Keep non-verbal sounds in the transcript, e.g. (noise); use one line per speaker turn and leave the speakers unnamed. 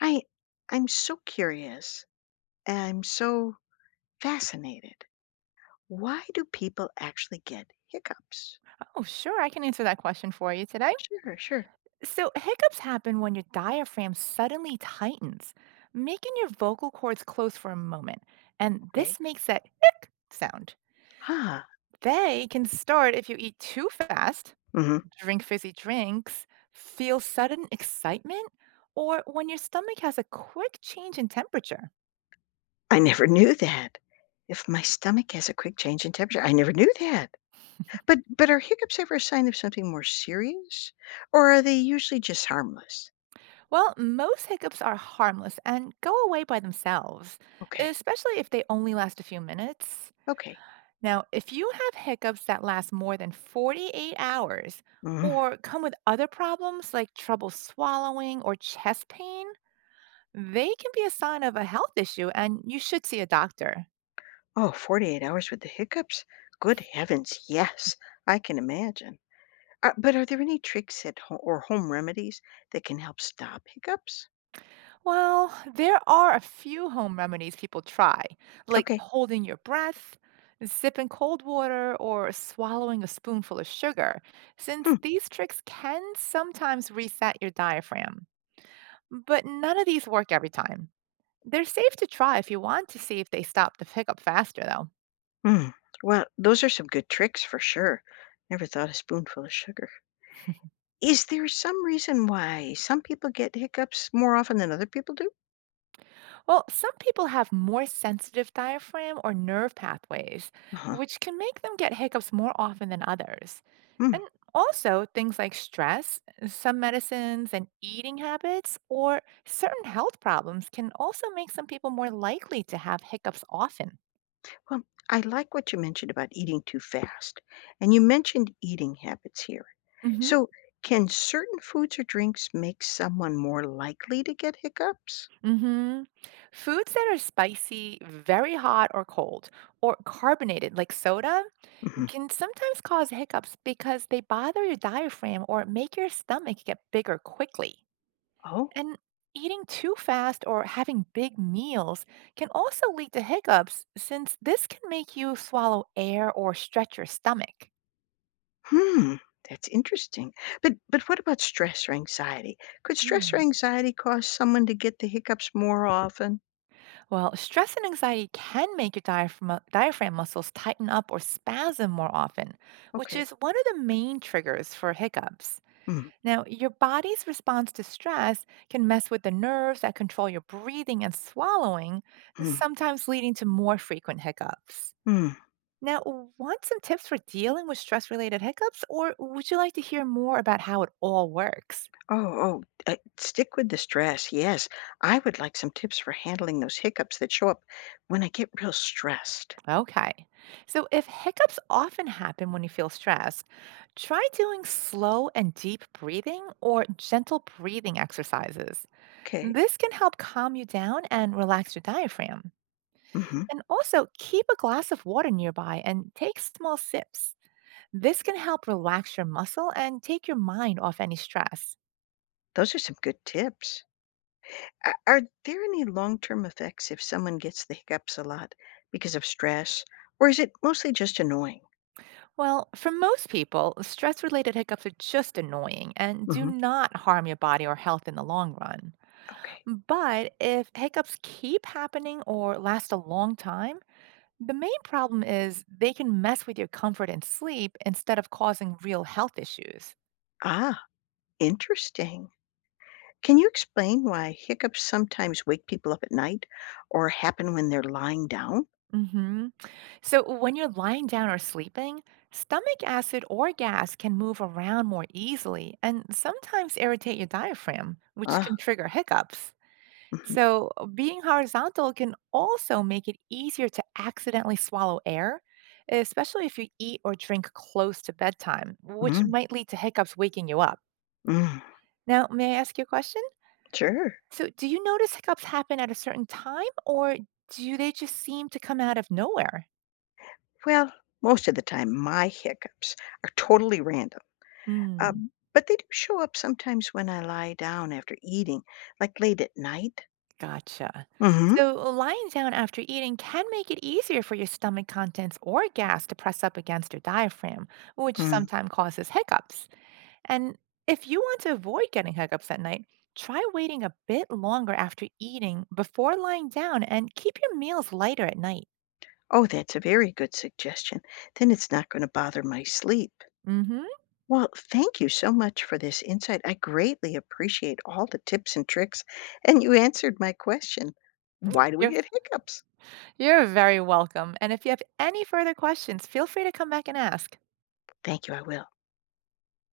I I'm so curious and I'm so fascinated. Why do people actually get hiccups?
Oh, sure. I can answer that question for you today.
Sure, sure.
So, hiccups happen when your diaphragm suddenly tightens, making your vocal cords close for a moment. And
Okay.
this makes that hic sound.
Ah,
They can start if you eat too fast,
hmm.
drink fizzy drinks, feel sudden excitement, or when your stomach has a quick change in temperature.
I never (laughs) knew that. If my stomach has a quick change in temperature, I never knew that. But are hiccups ever a sign of something more serious, or are they usually just harmless?
Well, most hiccups are harmless and go away by themselves,
Okay,
especially if they only last a few minutes.
okay.
Now, if you have hiccups that last more than 48 hours
Mm.
or come with other problems like trouble swallowing or chest pain, they can be a sign of a health issue and you should see a doctor.
Oh, 48 hours with the hiccups. Good heavens, yes, I can imagine. But are there any tricks or home remedies that can help stop hiccups?
Well, there are a few home remedies people try, like
Okay.
holding your breath, sipping cold water, or swallowing a spoonful of sugar,
Hmm.
since these tricks can sometimes reset your diaphragm. But none of these work every time. They're safe to try if you want to see if they stop the hiccup faster, though.
Hmm. Well, those are some good tricks for sure. Never thought a spoonful of sugar. Is there some reason why some people get hiccups more often than other people do?
Well, some people have more sensitive diaphragm or nerve pathways,
Uh huh.
which can make them get hiccups more often than others.
Hmm.
And also, things like stress, some medicines, and eating habits, or certain health problems can also make some people more likely to have hiccups often.
Well, I like what you mentioned about eating too fast, and you mentioned eating habits here.
Mm-hmm.
So, can certain foods or drinks make someone more likely to get hiccups?
Mm-hmm. Foods that are spicy, very hot or cold, or carbonated like soda
Hmm.
can sometimes cause hiccups because they bother your diaphragm or make your stomach get bigger quickly.
Oh.
And eating too fast or having big meals can also lead to hiccups since this can make you swallow air or stretch your stomach.
Hmm, that's interesting. But what about stress or anxiety? Could stress or
Hmm.
anxiety cause someone to get the hiccups more often?
Well, stress and anxiety can make your diaphragm muscles tighten up or spasm more often, which
Okay.
is one of the main triggers for hiccups.
Hmm.
Now, your body's response to stress can mess with the nerves that control your breathing and swallowing,
Hmm.
sometimes leading to more frequent hiccups.
Mm.
Now, want some tips for dealing with stress related hiccups, or would you like to hear more about how it all works?
Oh, stick with the stress. Yes, I would like some tips for handling those hiccups that show up when I get real stressed.
Okay. So, if hiccups often happen when you feel stressed, try doing slow and deep breathing or gentle breathing exercises.
Okay.
This can help calm you down and relax your diaphragm.
Hmm.
And also, keep a glass of water nearby and take small sips. This can help relax your muscle and take your mind off any stress.
Those are some good tips. Are there any long-term effects if someone gets the hiccups a lot because of stress, or is it mostly just annoying?
Well, for most people, stress related hiccups are just annoying and do
Hmm.
not harm your body or health in the long run.
Okay.
But if hiccups keep happening or last a long time, the main problem is they can mess with your comfort and sleep instead of causing real health issues.
Ah, interesting. Can you explain why hiccups sometimes wake people up at night or happen when they're lying down?
Mhm. So, when you're lying down or sleeping, stomach acid or gas can move around more easily and sometimes irritate your diaphragm, which can
Ah,
trigger hiccups.
mhm,
So, being horizontal can also make it easier to accidentally swallow air, especially if you eat or drink close to bedtime, which
mm,
might lead to hiccups waking you up.
mm,
Now, may I ask you a question?
sure.
So, do you notice hiccups happen at a certain time or do they just seem to come out of nowhere?
Well, most of the time, my hiccups are totally random,
Hmm.
but they do show up sometimes when I lie down after eating, like late at night.
Gotcha.
Hmm.
So lying down after eating can make it easier for your stomach contents or gas to press up against your diaphragm, which
Mm.
sometimes causes hiccups. And if you want to avoid getting hiccups at night, try waiting a bit longer after eating before lying down and keep your meals lighter at night.
Oh, that's a very good suggestion. Then it's not going to bother my sleep.
Mhm.
Well, thank you so much for this insight. I greatly appreciate all the tips and tricks, and you answered my question, why do we
You're
get hiccups?
you're very welcome. And if you have any further questions, feel free to come back and ask.
Thank you, I will.